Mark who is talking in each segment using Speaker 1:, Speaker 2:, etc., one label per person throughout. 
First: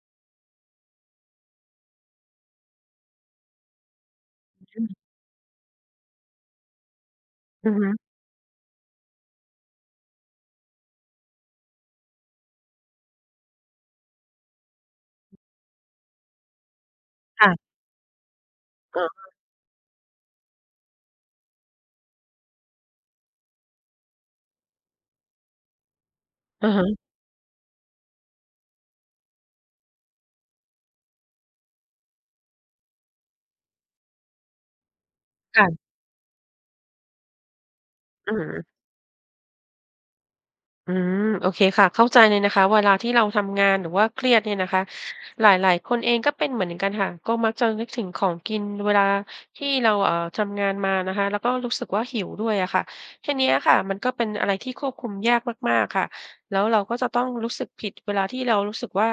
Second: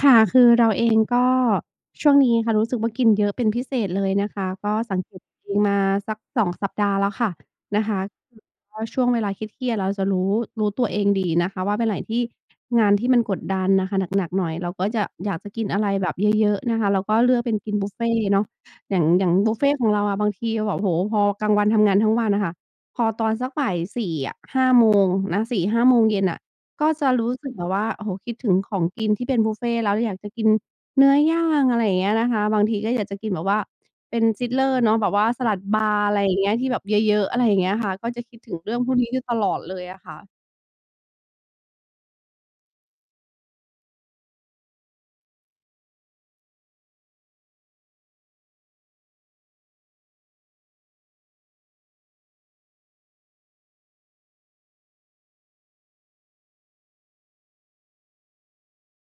Speaker 1: ค่ะ คือเราเอง ก็ ช่วงนี้ค่ะรู้สึกว่ากินเยอะเป็นพิเศษเลยนะคะ ก็
Speaker 2: ค่
Speaker 1: ส
Speaker 2: ะ
Speaker 1: ังเกตตัวเองมาสัก 2 สัปดาห์แล้วค่ะ
Speaker 2: อะ
Speaker 1: น
Speaker 2: ฮ
Speaker 1: ะค
Speaker 2: ะ
Speaker 1: ะ คือเพราะช่วงเวลาเครียด ๆ เราจะรู้ รู้ตัวเองดีนะคะว่า วันไหนที่ งานที่มันกดดันน่ะค่ะ หนัก ๆ หน่อย เราก็จะอยากจะกินอะไรแบบ เยอะ ๆ นะคะ เราก็เลือ
Speaker 2: ค
Speaker 1: ก
Speaker 2: ่
Speaker 1: เป็
Speaker 2: ะ
Speaker 1: นกินบุฟเฟต์เนาะ อย
Speaker 2: อ
Speaker 1: ่
Speaker 2: ๋
Speaker 1: าง อ
Speaker 2: อ
Speaker 1: ย่างบุฟเฟต์ของเราอะ บางทีเราแบบ โอ้โฮ พอกลางวันทำงานทั้งวันน่ะค่ะ พอตอนสักบ่าย 4 อะ 5 โมงนะ 4-5 โมงเย็นน่ะ
Speaker 2: อะฮ
Speaker 1: ก็
Speaker 2: ะ
Speaker 1: จะรู้สึกแบบว่า "โอ้โฮ คิดถึงของกินที่เป็นบุฟเฟต์แล้ว อยากจะกินเนื้อย่าง" อะไรอย่างเงี้ยนะคะ บางทีก็อยากจะกินแบบว่าเป็น Sizzler เนาะ แบบว่าสลั
Speaker 2: ค
Speaker 1: ด
Speaker 2: ่ะ
Speaker 1: บาร์ อะไรอย่างเงี้ย ที่แบบเยอะ ๆ อะไรอย่างเงี้ยค่ะ ก็จะ
Speaker 2: อื
Speaker 1: คิ
Speaker 2: อ
Speaker 1: ด
Speaker 2: ฮ
Speaker 1: ถึง
Speaker 2: ึ
Speaker 1: เรื่องพวกนี้อยู่ตลอดเลยอะค่ะ
Speaker 2: อืม โอเคค่ะ เข้าใจเลยนะคะ เวลาที่เราทำงานหรือว่าเครียดเนี่ยนะคะ หลาย ๆ คนเองก็เป็นเหมือนกันค่ะ ก็มักจะนึกถึงของกินเวลาที่เรา เอ่อ ทำงานมานะคะ แล้วก็รู้สึกว่าหิวด้วยอะค่ะ ทีเนี้ยค่ะ มันก็เป็นอะไรที่ควบคุมยากมาก ๆ ค่ะ แล้วเราก็จะต้องรู้สึกผิดเวลาที่เรารู้สึกว่า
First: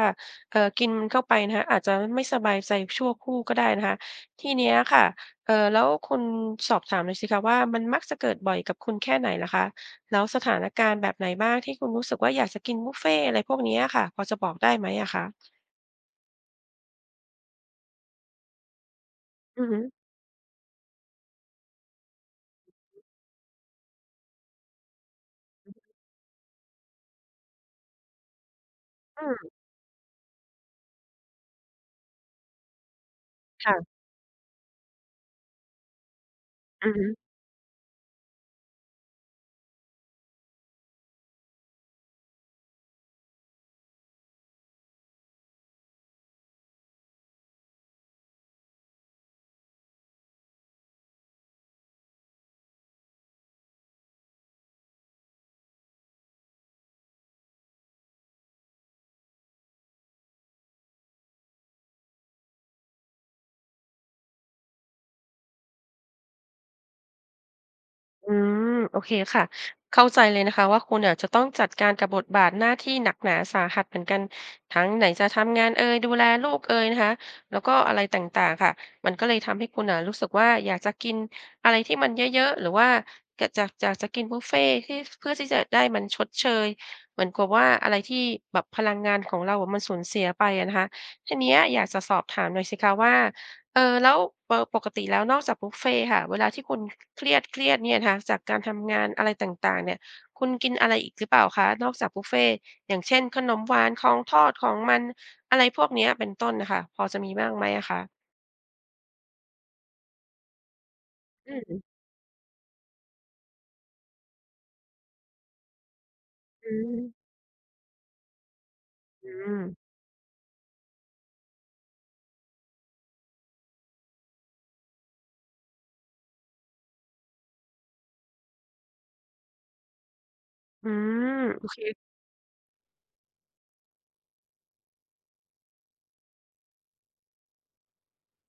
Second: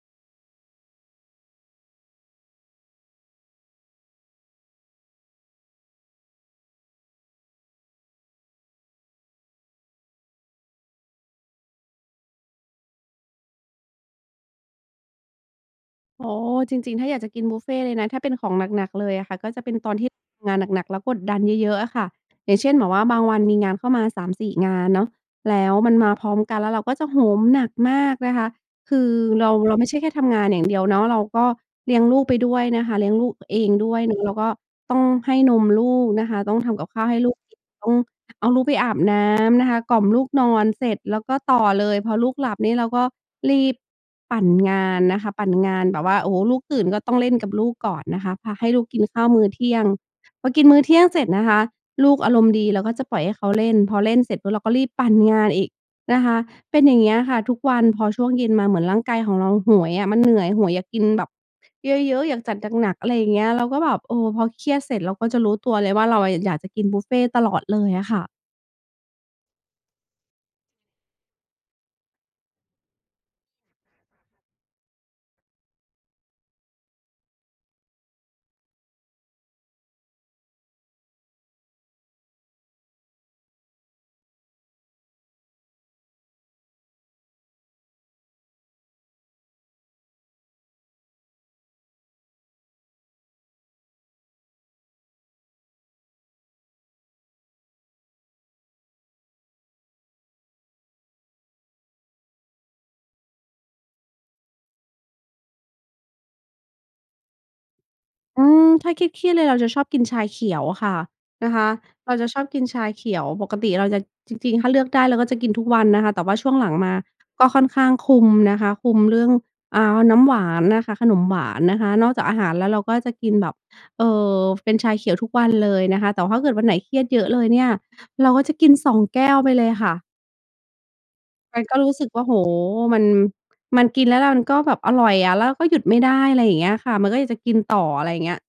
Speaker 2: เออ กินมันเข้าไปนะคะ อาจจะไม่สบายใจชั่วครู่ก็ได้นะคะ ที่เนี้ยค่ะ เอ่อ แล้วคุณ สอบถามหน่อยสิคะว่า มันมักจะเกิดบ่อยกับคุณแค่ไหนเหรอคะ แล้วสถานการณ์แบบไหนบ้างที่คุณรู้สึกว่า "อยากจะกินบุฟเฟต์" อะไรพวกนี้อะค่ะ พอจะบอกได้ไหมอะคะ?
Speaker 1: โอ้ จริง ๆ ถ้าอยากจะกินบุฟเฟต์เลยนะ ถ้าเป็นของหนัก ๆ เลยอะค่ะ ก็จ
Speaker 2: อ
Speaker 1: ะ
Speaker 2: ื
Speaker 1: เ
Speaker 2: อ
Speaker 1: ป็
Speaker 2: ฮ
Speaker 1: นต
Speaker 2: ึ
Speaker 1: อนที่เราทำงานหนัก ๆ แล้วกดดันเยอะ ๆ อะค่ะ อย่างเช่น แบบว่าบางวันมีงานเข้ามา 3-4 งานเนาะ แล้
Speaker 2: อือ
Speaker 1: ว
Speaker 2: ฮึ
Speaker 1: มันมาพร้อมกัน แล้วเราก็จะโหมหนักมากนะคะ คือ
Speaker 2: อื
Speaker 1: เร
Speaker 2: ม
Speaker 1: า เราไม่ใช่แค่ทำงานอย่างเดียวเนาะ เราก็เลี้ยงลูกไปด้วยนะคะ เลี้ยงลูกเอ
Speaker 2: ค
Speaker 1: ง
Speaker 2: ่ะ
Speaker 1: ด้วยเนาะ แล้วก็ต้องให้นมลูกนะคะ ต้องทำก
Speaker 2: อ
Speaker 1: ั
Speaker 2: ื
Speaker 1: บ
Speaker 2: อ
Speaker 1: ข
Speaker 2: ฮ
Speaker 1: ้าว
Speaker 2: ึ
Speaker 1: ให้ลูกกิน ต้อง เอาลูกไปอาบน้ำนะคะ กล่อมลูกนอน เสร็จแล้วก็ต่อเลย พอลูกหลับนี่เราก็รีบปั่นงานนะคะ ปั่นงานแบบว่า โอ้โฮ ลูกตื่นก็ต้องเล่นกับลูกก่อนนะคะ พาให้ลูกกินข้าวมื้อเที่ยง พอกินมื้อเที่ยงเสร็จนะคะ ลูกอารมณ์ดีเราก็จะปล่อยให้เขาเล่น พอเล่นเสร็จปุ๊บเราก็รีบปั่นงานอีกนะคะ เป็นอย่างเงี้ยค่ะทุกวัน พอช่วงเย็นมาเหมือนร่างกายของเราโหยอะ มันเหนื่อย โหยอยากกินแบบเยอะ ๆ อยากจัดหนัก ๆ อะไรอย่างเงี้ย เราก็แบบ เออ พอเครียดเสร็จเราก็จะรู้ตัวเลยว่าเราอะอยากจะกินบุฟเฟต์ตลอดเลยอะค่ะ
Speaker 2: อืม โอเคค่ะ เข้าใจเลยนะคะว่าคุณอะจะต้องจัดการกับบทบาทหน้าที่หนักหนาสาหัสเหมือนกัน ทั้งไหนจะทำงานเอย ดูแลลูกเอยนะคะ แล้วก็อะไรต่าง ๆ ค่ะ มันก็เลยทำให้คุณน่ะรู้สึกว่าอยากจะกินอะไรที่มันเยอะ ๆ หรือว่า ก จาก อยากจะกินบุฟเฟต์ที่ เพื่อที่จะได้มันชดเชย เหมือนกับว่าอะไรที่แบบพลังงานของเรามันสูญเสียไปอะนะคะ ทีเนี้ยอยากจะสอบถามหน่อยสิคะว่า เออ แล้ว เออ ปกติแล้วนอกจากบุฟเฟต์ค่ะ เวลาที่คุณเครียด ๆ เนี่ยนะคะ จากการทำงานอะไรต่าง ๆ เนี่ย คุณกินอะไรอีกหรือเปล่าคะ นอกจากบุฟเฟต์ อย่างเช่น ขนมหวาน ของทอด ของมัน อะไรพวกเนี้ย เป็นต้น น่ะค่ะ พอจะมีบ้างไหมอะคะ?
Speaker 1: อืม ถ้าเครียด ๆ เลยเราจะชอบกินชาเขียวอะค่ะ น
Speaker 2: อ
Speaker 1: ะคะ
Speaker 2: ืม
Speaker 1: เราจะชอบกินชาเขียว ปกติเราจะ จริง ๆ ถ้าเลือกได้เราก็จะกินทุกวันนะคะ แต่ว่าช่วงหล
Speaker 2: อ
Speaker 1: ั
Speaker 2: ื
Speaker 1: งมา
Speaker 2: ม
Speaker 1: ก็ค่อนข้างคุมนะคะ คุมเรื่
Speaker 2: อ
Speaker 1: อ
Speaker 2: ื
Speaker 1: ง
Speaker 2: ม
Speaker 1: อ่า น้ำหวานนะคะ ขนมหวานนะคะ นอกจากอาหารแล้วเราก็จะกินแบบ เออ เป็นชาเขียวทุกวัน เลยนะคะ แต่ถ้าเกิดวันไหนเครียดเยอะเลยเนี่ยเราก็จะกิน 2 แก้วไปเลยค่ะ
Speaker 2: อืม
Speaker 1: มั
Speaker 2: โอ
Speaker 1: นก
Speaker 2: เ
Speaker 1: ็
Speaker 2: ค
Speaker 1: รู้สึกว่า โอ้โฮ มัน มันกินแล้วมันก็แบบอร่อยอะ แล้วก็หยุดไม่ได้ อะไรอย่างเงี้ยค่ะ มันก็อยากจะกินต่อ อะไรอย่างเงี้ย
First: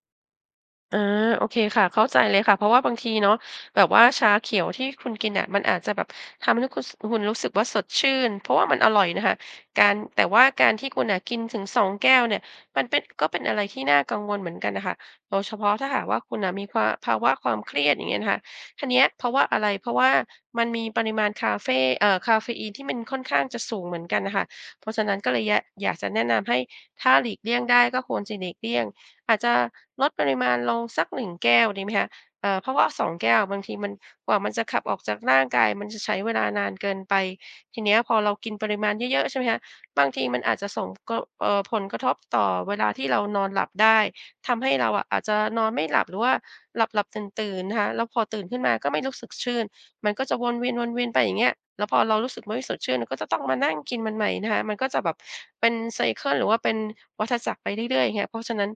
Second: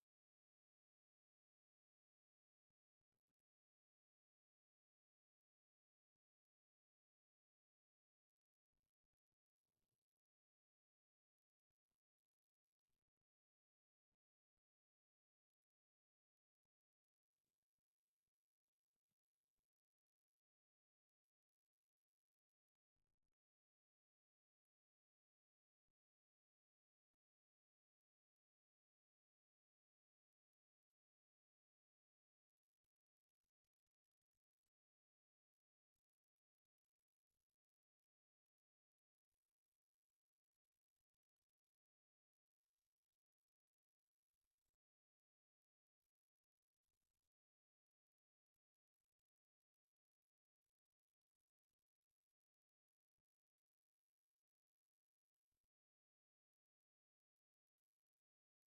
Speaker 2: อา โอเคค่ะ เข้าใจเลยค่ะ เพราะว่าบางทีเนาะ แบบว่าชาเขียวที่คุณกินน่ะมันอาจจะแบบทำให้คุณ ส คุณรู้สึกว่าสดชื่น เพราะว่ามันอร่อยนะคะ การ แต่ว่าการที่คุณน่ะกินถึง 2 แก้วเนี่ย มันเป็น ก็เป็นอะไรที่น่ากังวลเหมือนกันน่ะค่ะ โดยเฉพาะถ้าหากว่าคุณน่ะมีความ ภาวะความเครียด อย่างเงี้ยนะคะ ทีเนี้ย เพราะว่าอะไร เพราะว่ามันมีปริมาณคาเฟ เอ่อ กาเฟอีนที่มันค่อนข้างจะสูงเหมือนกันน่ะค่ะ เพราะฉะนั้นก็เลย ย อยากกจะแนะนำให้ ถ้าหลีกเลี่ยงได้ก็ควรจะหลีกเลี่ยง อาจจะลดปริมาณลงสัก 1 แก้วดีไหมคะ เอ่อ เพราะว่า 2 แก้วอะบางทีมัน กว่ามันจะขับออกจากร่างกายมันจะใช้เวลานานเกินไป ทีเนี้ยพอเรากินปริมาณเยอะ ๆ ใช่ไหมคะ บางทีมันอาจจะส่ง ก เอ่อ ผลกระทบต่อเวลาที่เรานอนหลับได้ ทำให้เราอะอาจจะนอนไม่หลับ หรือว่าหลับ ๆ ตื่น ๆ นะคะ แล้วพอตื่นขึ้นมาก็ไม่รู้สึกชื่น มันก็จะวนเวียน ๆ ไปอย่างเงี้ย แล้วพอเรารู้สึกว่าไม่สดชื่นก็จะต้องมานั่งกินมันใหม่นะคะ มันก็จะแบบเป็น ไซเกิล หรือว่าเป็นวัฏจักรไปเรื่อย ๆ อย่างเงี้ย เพราะฉะนั้น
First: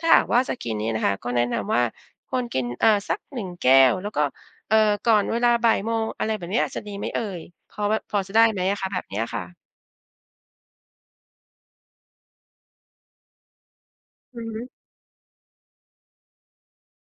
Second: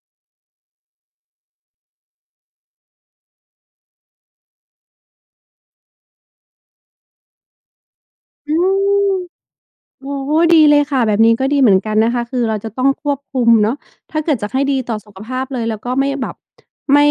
Speaker 2: ถ้าหากว่าจะกินนี่นะคะ ก็แนะนำว่าควรกิน อ่า สัก 1 แก้ว แล้วก็ เอ่อ ก่อนเวลา 13:00 อะไรแบบเนี้ยจะดีไหมเอ่ย พอแบบ พอจะได้
Speaker 1: อื
Speaker 2: ไหมอะคะ แบบ
Speaker 1: ม
Speaker 2: เนี้ยอะค่ะ?
Speaker 1: โอ้โฮ ดีเลยค่ะ แบบนี้ก็ดีเหมือนกันนะคะ คือเราจะต้องควบคุมเนาะ ถ้าเกิ
Speaker 2: อ
Speaker 1: ด
Speaker 2: ื
Speaker 1: จ
Speaker 2: อ
Speaker 1: ะใ
Speaker 2: ฮ
Speaker 1: ห
Speaker 2: ึ
Speaker 1: ้ดีต่อสุขภาพเลยแล้วก็ไม่แบบ ไม่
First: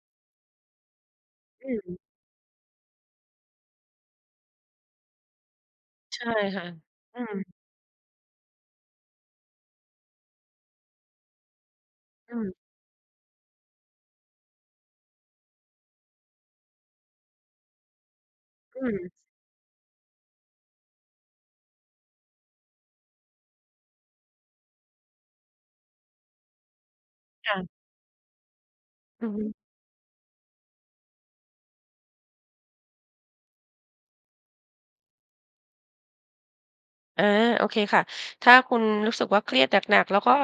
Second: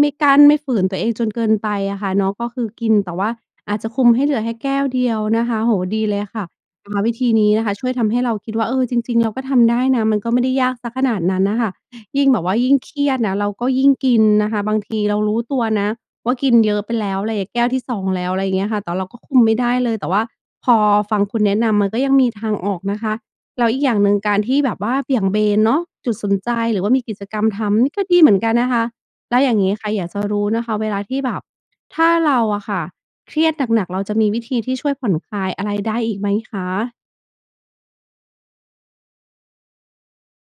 Speaker 1: ไม่กั้น ไม่ฝืนตัวเองจนเกิน
Speaker 2: อ
Speaker 1: ไป
Speaker 2: ื
Speaker 1: อ
Speaker 2: ม
Speaker 1: ะค่ะเนาะ ก็คือกิน แต่ว่าอาจจะคุมให้เหลือแค่แก้วเดียวนะคะ โอ้โฮ ดีเ
Speaker 2: ใ
Speaker 1: ล
Speaker 2: ช
Speaker 1: ย
Speaker 2: ่
Speaker 1: ค่ะ
Speaker 2: ค่ะ
Speaker 1: นะคะ วิ
Speaker 2: อื
Speaker 1: ธี
Speaker 2: ม
Speaker 1: นี้นะคะช่วยทำให้เราคิดว่า เออ จริง ๆ เราก็ทำได้นะ มันก็ไม่ได้ยากสักขนาดนั้นน่ะค่ะ ยิ่ง
Speaker 2: อื
Speaker 1: แบบว
Speaker 2: อ
Speaker 1: ่ายิ่งเครียดนะ เราก็ยิ่งกินนะคะ บาง ทีเรารู้ตัวนะว่ากินเยอะไปแล้ว อะไรอะ แก้วที่ 2 แล้ว อะไรอย่างเงี้ยค่
Speaker 2: อ
Speaker 1: ะ
Speaker 2: ื
Speaker 1: แต่เ
Speaker 2: ม
Speaker 1: ราก็คุมไม่ได้เลย แต่ว่าพอฟังคุณแนะนำมันก็ยังมีทางออกนะคะ แล้วอีกอย่างหนึ่งการที่แบบว่าเบี่ยงเบนเนาะจุดสนใจ หรือว่ามีกิจกรรม
Speaker 2: ค่
Speaker 1: ท
Speaker 2: ะ
Speaker 1: ำนี่ก็ดีเหมือนกันนะคะ
Speaker 2: อือ
Speaker 1: แล้
Speaker 2: ฮ
Speaker 1: วอย่
Speaker 2: ึ
Speaker 1: างงี้ค่ะ อยากจะรู้นะคะเวลาที่แบบ ถ้าเราอะค่ะเครียดหนัก ๆ เราจะมีวิธีที่ช่วยผ่อนคลายอะไร ได้อีกไหมคะ?
Speaker 2: อา โอเคค่ะ ถ้าคุณรู้สึกว่าเครียดหนัก ๆ แล้วก็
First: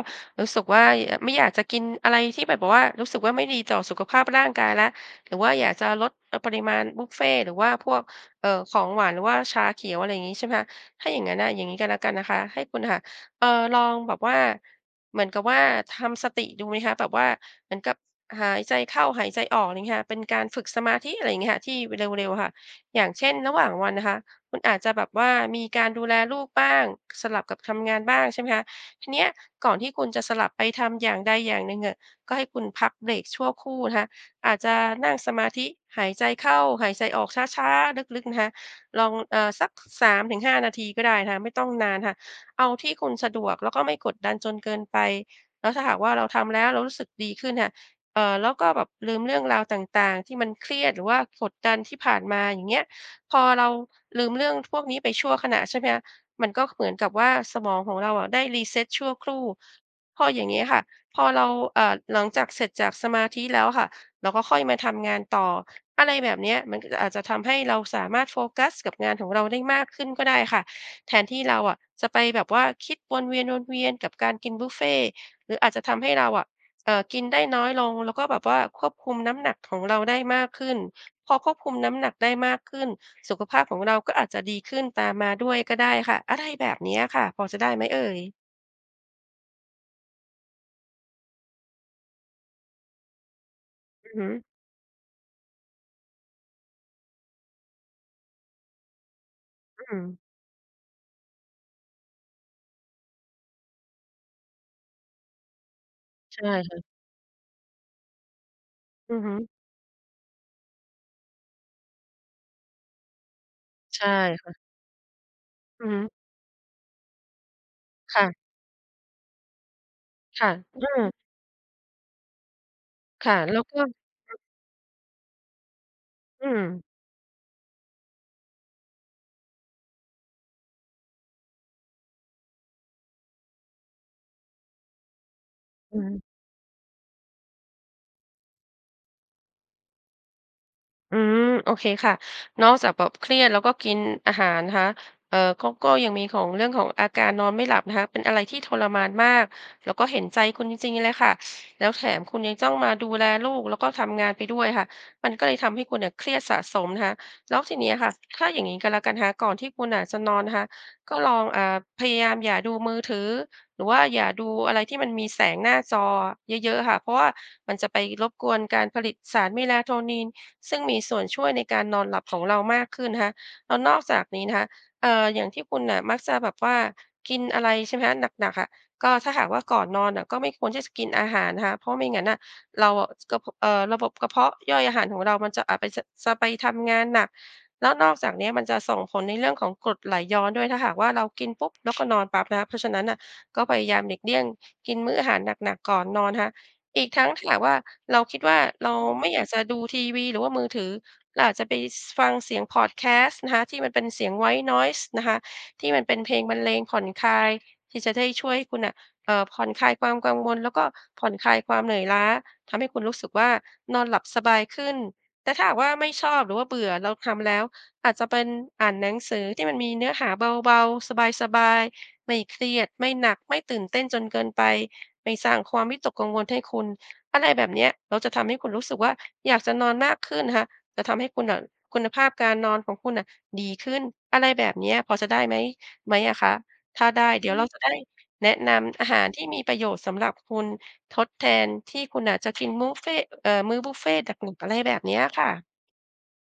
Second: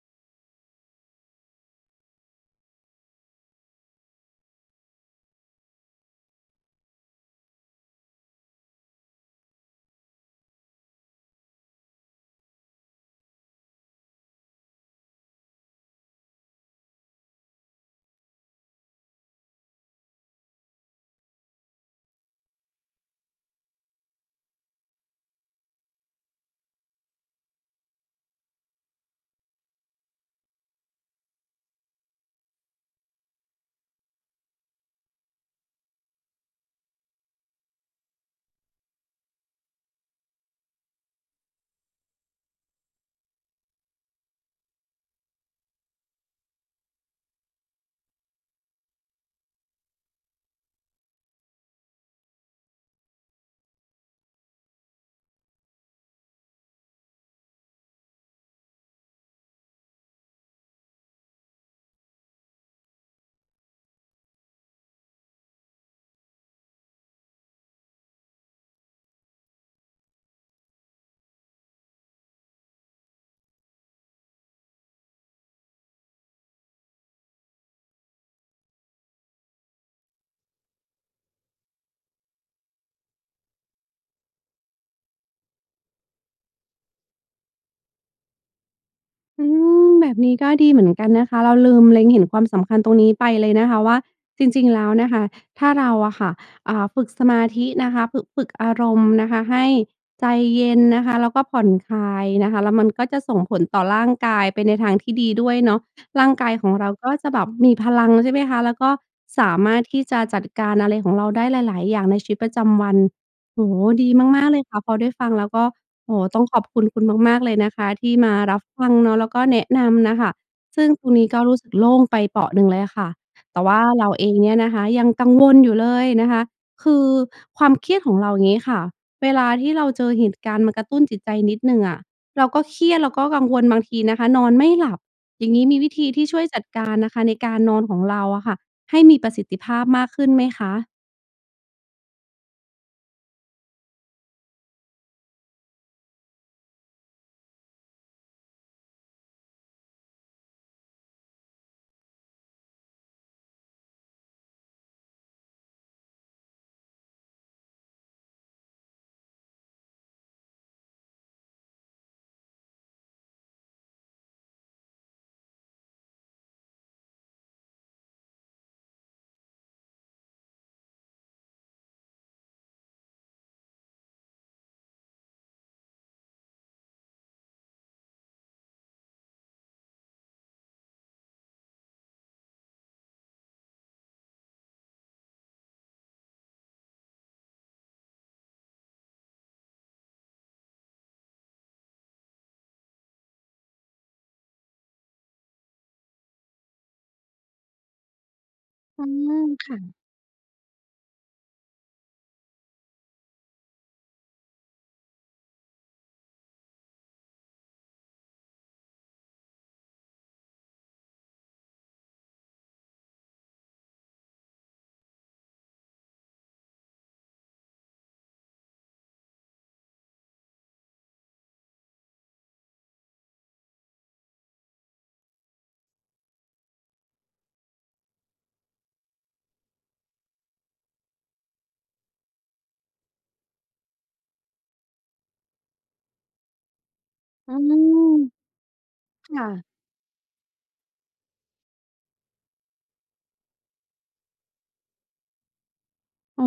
Speaker 2: รู้สึกว่า ย ไม่อยากจะกินอะไรที่มันแบบว่า รู้สึกว่าไม่ดีต่อสุขภาพร่างกายแล้ว หรือว่าอยากจะลด เออ ปริมาณบุฟเฟต์หรือว่าพวก เอ่อ ของหวาน หรือว่าชาเขียว อะไรอย่างงี้ใช่ไหมคะ ถ้าอย่างงั้นน่ะ อย่างงี้ก็แล้วกันนะคะ ให้คุณอะค่ะ เอ่อ ลองแบบว่า เหมือนกับว่าทำสติดูไหมคะ แบบว่าเหมือนกับหายใจเข้าหายใจออก อะไรอย่างเงี้ยค่ะ เป็นการฝึกสมาธิ อะไรอย่างเงี้ยค่ะ ที่เร็ว ๆ ค่ะ อย่างเช่น ระหว่างวันนะคะคุณอาจจะแบบว่ามีการดูแลลูกบ้าง สลับกับทำงานบ้างใช่ไหมคะ ทีเนี้ยก่อนที่คุณจะสลับไปทำอย่างใดอย่างหนึ่งอะ ก็ให้คุณพักเบรกชั่วครู่นะคะ อาจจะนั่งสมาธิ หายใจเข้า หายใจออก ช้า ๆ ลึก ๆ นะคะ ลอง เออ สัก 3-5 นาทีก็ได้นะคะ ไม่ต้องนานค่ะ เอาที่คุณสะดวกแล้วก็ไม่กดดันจนเกินไป แล้วถ้าหากว่าเราทำแล้วเรารู้สึกดีขึ้นน่ะค่ะ เอ่อ แล้วก็แบบลืมเรื่องราวต่าง ๆ ที่มันเครียด หรือว่ากดดันที่ผ่านมา อย่างเงี้ย พอเราลืมเรื่องพวกนี้ไปชั่วขณะใช่ไหมคะ มันก็เหมือนกับว่าสมองของเราอะได้ reset ชั่วครู่ พออย่างเงี้ยค่ะ พอเรา อ่า หลังจากเสร็จจากสมาธิแล้วค่ะ เราก็ค่อยมาทำงานต่อ อะไรแบบเนี้ย มันก็จะ อาจจะทำให้เราสามารถโฟกัสกับงานของเราได้มากขึ้นก็ได้ค่ะ แทนที่เราอะจะไปแบบว่าคิดวนเวียน ๆ กับการกินบุฟเฟต์ หรืออาจจะทำให้เราอะ เออ กินได้น้อยลง แล้วก็แบบว่าควบคุมน้ำหนักของเราได้มากขึ้น พอควบคุมน้ำหนักได้มากขึ้น สุขภาพของเราก็อาจจะดีขึ้นตามมาด้วยก็ได้ค่ะ อะไรแบบเนี้ยอะค่ะ พอจะได้ไหมเอ่ย?
Speaker 1: อืม แบบนี้ก็ดีเหมือนกันนะคะ เราลืมเล็งเห็นความสำคัญตรงนี้ไปเลยนะคะ ว่า
Speaker 2: อือฮึ
Speaker 1: จริง ๆ แล้วนะคะ ถ้าเราอะค่ะ อ่า ฝึกสมาธินะคะ ฝึก ฝึกอารมณ์นะคะให้
Speaker 2: อืม
Speaker 1: ใจเย็นนะคะ แล้วก็ผ่อนคลายนะคะ แล้วมันก็จะส่งผลต่อร่างกายไปในทางที่ดีด้วยเนาะ ร่าง
Speaker 2: ใช
Speaker 1: ก
Speaker 2: ่
Speaker 1: ายข
Speaker 2: ค
Speaker 1: อง
Speaker 2: ่ะ
Speaker 1: เราก็จะแบบมีพลัง ใช่ไหมคะ แล้วก็
Speaker 2: อือฮึ
Speaker 1: สามารถที่จะจัดการอะไรของเราได้หลาย ๆ อย่างในชีวิตประจำวัน โอ้โฮ
Speaker 2: ใช
Speaker 1: ด
Speaker 2: ่
Speaker 1: ีม
Speaker 2: ค
Speaker 1: า
Speaker 2: ่
Speaker 1: ก ๆ เล
Speaker 2: ะ
Speaker 1: ยค่ะ พอได้ฟังแล้วก็
Speaker 2: อือฮ
Speaker 1: โ
Speaker 2: ึ
Speaker 1: อ้โฮ ต้องขอบคุณคุณมาก ๆ เลยนะคะที่
Speaker 2: ค่
Speaker 1: ม
Speaker 2: ะ
Speaker 1: ารับฟังเนาะ แล้วก็แนะนำน่ะค่ะ
Speaker 2: ค่ะ อ
Speaker 1: ซ
Speaker 2: ื
Speaker 1: ึ่งตร
Speaker 2: อ
Speaker 1: งนี้ก็รู้สึกโล่งไปเปราะหนึ่งเลยอะค่ะ
Speaker 2: ค่ะ แล
Speaker 1: แ
Speaker 2: ้
Speaker 1: ต่
Speaker 2: ว
Speaker 1: ว
Speaker 2: ก็
Speaker 1: ่าเราเอ
Speaker 2: อื
Speaker 1: ง
Speaker 2: อ
Speaker 1: เนี่ยนะคะยังกังวลอยู่เลยนะคะ
Speaker 2: อืม
Speaker 1: คือความเครียดของเราอย่างงี้ค่ะ เวลาที่เราเจอเหตุการณ์มากระตุ้นจิตใจนิดหนึ่งอะ แล้วก็เครียดเราก็กังวล บางทีนะคะนอนไม่หลับ อย่างนี้มีวิ
Speaker 2: อ
Speaker 1: ธ
Speaker 2: ื
Speaker 1: ี
Speaker 2: ม
Speaker 1: ที่ช่วยจัดการนะคะในการนอนของเราอะค่ะ ให้มีประสิทธิภาพมากขึ้นไหมคะ?
Speaker 2: อืม โอเคค่ะ นอกจากแบบเครียด แล้วก็กินอาหารนะคะ เออ ก็ ก็ยังมีของ เรื่องของอาการนอนไม่หลับนะคะ เป็นอะไรที่ทรมานมาก แล้วก็เห็นใจคุณจริง ๆ เลยค่ะ แล้วแถมคุณยังต้องมาดูแลลูก แล้วก็ทำงานไปด้วยค่ะ มันก็เลยทำให้คุณน่ะเครียดสะสมนะคะ แล้วทีนี้อะค่ะ ถ้าอย่างนี้ก็แล้วกันนะคะ ก่อนที่คุณน่ะจะนอนนะคะ ก็ลอง อ่า พยายามอย่าดูมือถือ หรือว่าอย่าดูอะไรที่มันมีแสงหน้าจออะเยอะ ๆ ค่ะ เพราะว่ามันจะไปรบกวนการผลิตสาร melatonin ซึ่งมีส่วนช่วยในการนอนหลับของ เรามากขึ้นนะคะ แล้วนอกจากนี้นะคะ เอ่อ อย่างที่คุณน่ะมักจะแบบว่ากินอะไรใช่ไหมคะ หนัก ๆ อะ ก็ถ้าหากว่าก่อนนอนน่ะก็ไม่ควรที่จะกินอาหารนะคะ เพราะไม่งั้นน่ะ เราอะ กระ พ เอ่อ ระบบกระเพาะย่อยอาหารของเรามันจะ อาจไปจะ จะไปทำงานหนัก แล้วนอกจากนี้มันจะส่งผลในเรื่องของกรดไหลย้อนด้วย ถ้าหากว่าเรากินปุ๊บ แล้วก็นอนปั๊บนะคะ เพราะฉะนั้นน่ะก็พยายามหลีกเลี่ยงกินมื้ออาหารหนัก ๆ ก่อนนอนนะคะ อีกทั้งถ้าหากว่าเราคิดว่าเรา
Speaker 1: อื
Speaker 2: ไม่อยาก
Speaker 1: ม
Speaker 2: จะ
Speaker 1: ค
Speaker 2: ด
Speaker 1: ่
Speaker 2: ู
Speaker 1: ะ
Speaker 2: ทีวี หรือว่ามือถือ เราอาจจะไป ส ฟังเสียงพอดแคสต์นะคะ ที่มันเป็นเสียง white noise นะคะ ที่มันเป็นเพลงบรรเลงผ่อนคลาย ที่จะได้ช่วยให้คุณน่ะ เออ ผ่อนคลายความกังวล แล้วก็ผ่อนคลายความเหนื่อยล้า ทำให้คุณรู้สึกว่านอนหลับสบายขึ้น แต่ถ้าหากว่าไม่ชอบหรือว่าเบื่อแล้ว ทำแล้ว อาจจะเป็นอ่านหนังสือที่มันมีเนื้อหาเบา ๆ สบาย ๆ ไม่เครียด ไม่หนัก ไม่ตื่นเต้นจนเกินไป ไม่สร้างความวิตกกังวลให้คุณ อะไรแบบเนี้ย เราจะทำให้คุณรู้สึกว่า อยากจะนอนมากขึ้นนะคะ จะทำให้คุณน่ะคุณภาพการนอนของคุณน่ะดีขึ้น อะไรแบบเนี้ย พอจะได้ไหม ไหมอะคะ? ถ้าได้ เดี๋
Speaker 1: อ
Speaker 2: ย
Speaker 1: ื
Speaker 2: ว เราจะได้
Speaker 1: ม
Speaker 2: แนะนำอาหาร
Speaker 1: ค
Speaker 2: ที
Speaker 1: ่
Speaker 2: ่ม
Speaker 1: ะ
Speaker 2: ีประโยชน์สำหรับคุณ ทดแทนที่คุณน่ะ จะกินมูฟเฟ่ต์ เออ มื้อบุฟเฟต์ตักหมึก อะไรแบบเนี้ยค่ะ
Speaker 1: อ๋อ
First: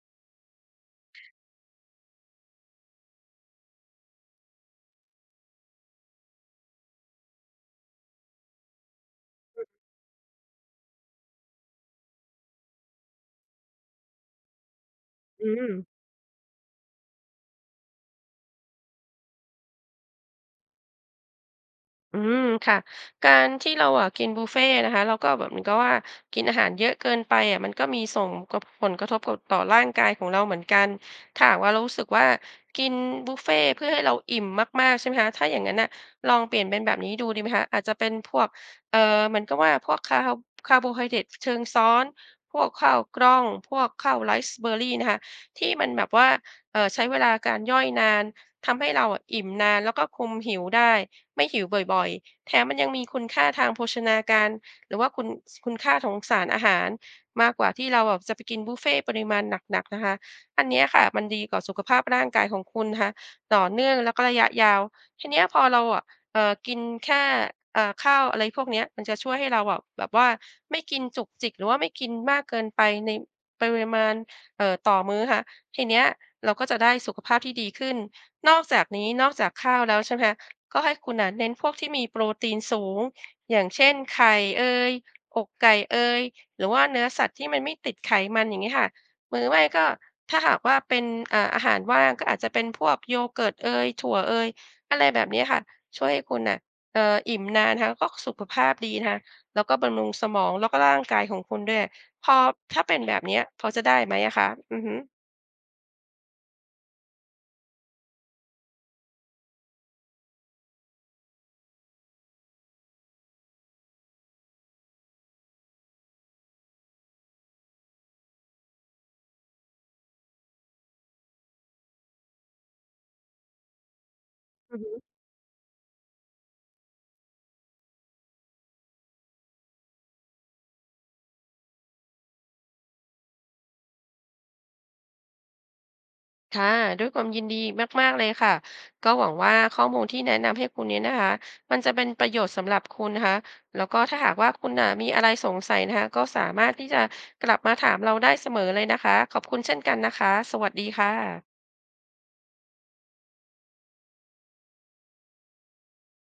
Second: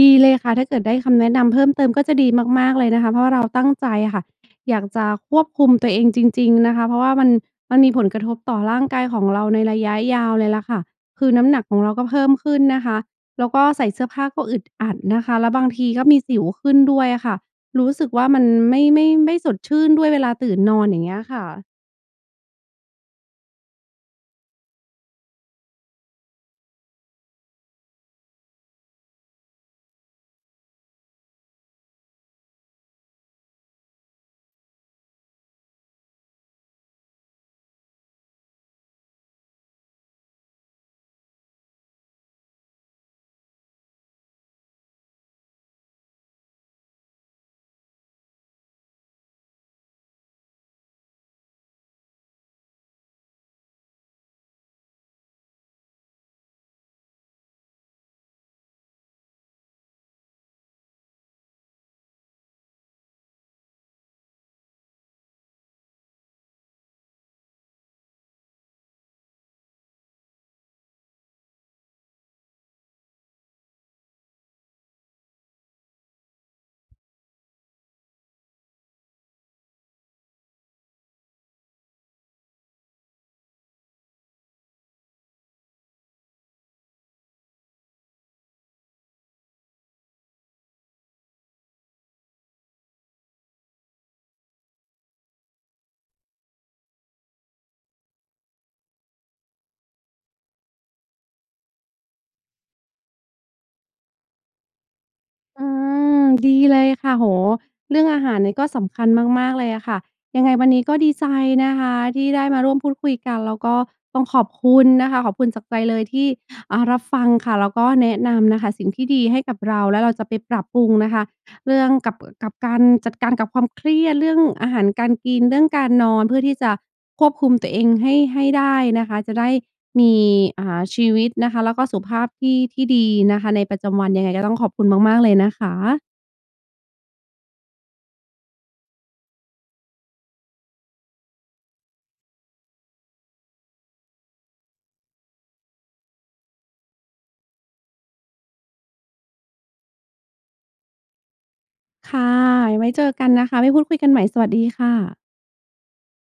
Speaker 1: ดีเลยค่ะ ถ้าเกิดได้คำแนะนำเพิ่มเติมก็จะดีมาก ๆ เลยนะคะ เพราะว่า เราตั้งใจอะค่ะ อยากจะควบคุมตัวเองจริง ๆ นะคะ เพราะว่ามัน มันมีผลกระทบต่อร่างกายของเราใน
Speaker 2: อือ
Speaker 1: ระยะยาวเลยแหละค่ะ คือน้ำหนักของเราก็เพิ่มขึ้นนะคะ แล้วก็ใส่เสื้อผ้าก็อึดอัดนะคะ
Speaker 2: อ
Speaker 1: แ
Speaker 2: ื
Speaker 1: ล้วบางท
Speaker 2: ม
Speaker 1: ีก็มีสิวขึ้นด้วยอะค่ะ รู้สึกว่ามันไม่ ไม่ ไม่สดชื่นด้วยเวลาตื่นนอน อย่างเงี้ยค่ะ
Speaker 2: อืม ค่ะ การที่เราอะกินบุฟเฟต์นะคะ แล้วก็แบบเหมือนกับว่ากินอาหารเยอะเกินไปอะ มันก็มีส่งกบ ผลกระทบกด ต่อร่างกายของเราเหมือนกัน ถ้าหากว่าเรารู้สึกว่ากินบุฟเฟต์เพื่อให้เราอิ่มมาก ๆ ใช่ไหมคะ ถ้าอย่างนั้นน่ะลองเปลี่ยนเป็นแบบนี้ดูดีไหมคะ อาจจะเป็นพวก เอ่อ เหมือนกับว่าพวกคาร์ ฮ คาร์โบไฮเดรต ช-เชิงซ้อน พวกข้าวกล้อง พวกข้าวไรซ์เบอร์รี่นะคะ ที่มันแบบว่า เอ่อ ใช้เวลาการย่อยนาน ทำให้เราอะอิ่มนาน แล้วก็คุมหิวได้ ไม่หิวบ่อย ๆ แถมมันยังมีคุณค่าทางโภชนาการ หรือว่าคุณ ส คุณค่าของ สารอาหาร มากกว่าที่เราอะจะไปกินบุฟเฟต์ปริมาณหนัก ๆ นะคะ อันเนี้ยค่ะมันดีต่อสุขภาพร่างกายของคุณนะคะ ต่อเนื่องแล้วก็ระยะยาว ทีเนี้ยพอเราอะ เอ่อ กินแค่ เอ่อ ข้าวอะไรพวกเนี้ย มันจะช่วยให้เราอะแบบว่าไม่กินจุกจิก หรือว่าไม่กินมากเกินไปในปริมาณ เออ ต่อมื้อนะคะ ทีเนี้ยเราก็จะได้สุขภาพที่ดีขึ้น นอกจากนี้นอกจากข้าวแล้วใช่ไหมคะ ก็ให้คุณน่ะเน้นพวกที่มีโปรตีนสูง อย่างเช่น ไข่เอย อกไก่เอย หรือว่าเนื้อสัตว์ที่มันไม่ติดไขมัน อย่างงี้ค่ะ หรือ ไม่ก็ ถ้าหากว่าเป็น อ่า อาหารว่าง ก็อาจจะเป็นพวก yogurt เอย ถั่วเอย อะไรแบบเนี้ยค่ะ ช่วยให้คุณน่ะ เอ่อ อิ่มนานนะคะ แล้วก็สุขภาพดีนะคะ แล้วก็บำรุงสมอง แล้วก็ ร่างกายของคุณด้วย พอ ถ้าเป็นแบบเนี้ย พอจะได้ไหมอะคะ? อือฮึ
Speaker 1: อืม ดีเลยค่ะ โอ้โฮ เรื่องอาหารเนี่ยก็สำคัญมาก ๆ เลยอะค่ะ ยังไงวันนี้ก็ดีใจนะคะ ที่ได้มาร่วมพูดคุยกัน แล้วก็ต้องขอบคุณนะคะ ขอบคุณจากใจเลยที่ อ่า รับฟังค่ะ แล้วก็แนะนำนะคะสิ่งที่ดีให้กับเรา แล้วเราจะไปปรับปรุงนะคะ เรื่องกับ เอ่อ กับการจัดการกับความเครียด เรื่องอา
Speaker 2: อ
Speaker 1: ห
Speaker 2: ือ
Speaker 1: า
Speaker 2: ฮ
Speaker 1: ร
Speaker 2: ึ
Speaker 1: การกิน เรื่องการนอน เพื่อที่จะควบคุมตัวเองให้ ให้ได้นะคะ จะได้มี อ่า ชีวิตนะคะ แล้วก็สุขภาพที่ ที่ดีนะคะในประจำวัน ยังไงก็ต้องขอบคุณมาก ๆ เลยนะคะ
Speaker 2: ค่ะ ด้วยความยินดีมาก ๆ เลยค่ะ ก็หวังว่าข้อมูลที่แนะนำให้คุณนี้นะคะมันจะเป็นประโยชน์สำหรับคุณนะคะ แล้วก็ถ้าหากว่าคุณน่ะมีอะไรสงสัยนะคะก็สามารถที่จะกลับมาถามเราได้เสมอเลยนะคะ ขอบคุณเช่นกันนะคะ สวัสดีค่ะ
Speaker 1: ค่ะ ไว้เจอกันนะคะ ไว้พูดคุยกันใหม่ สวัสดีค่ะ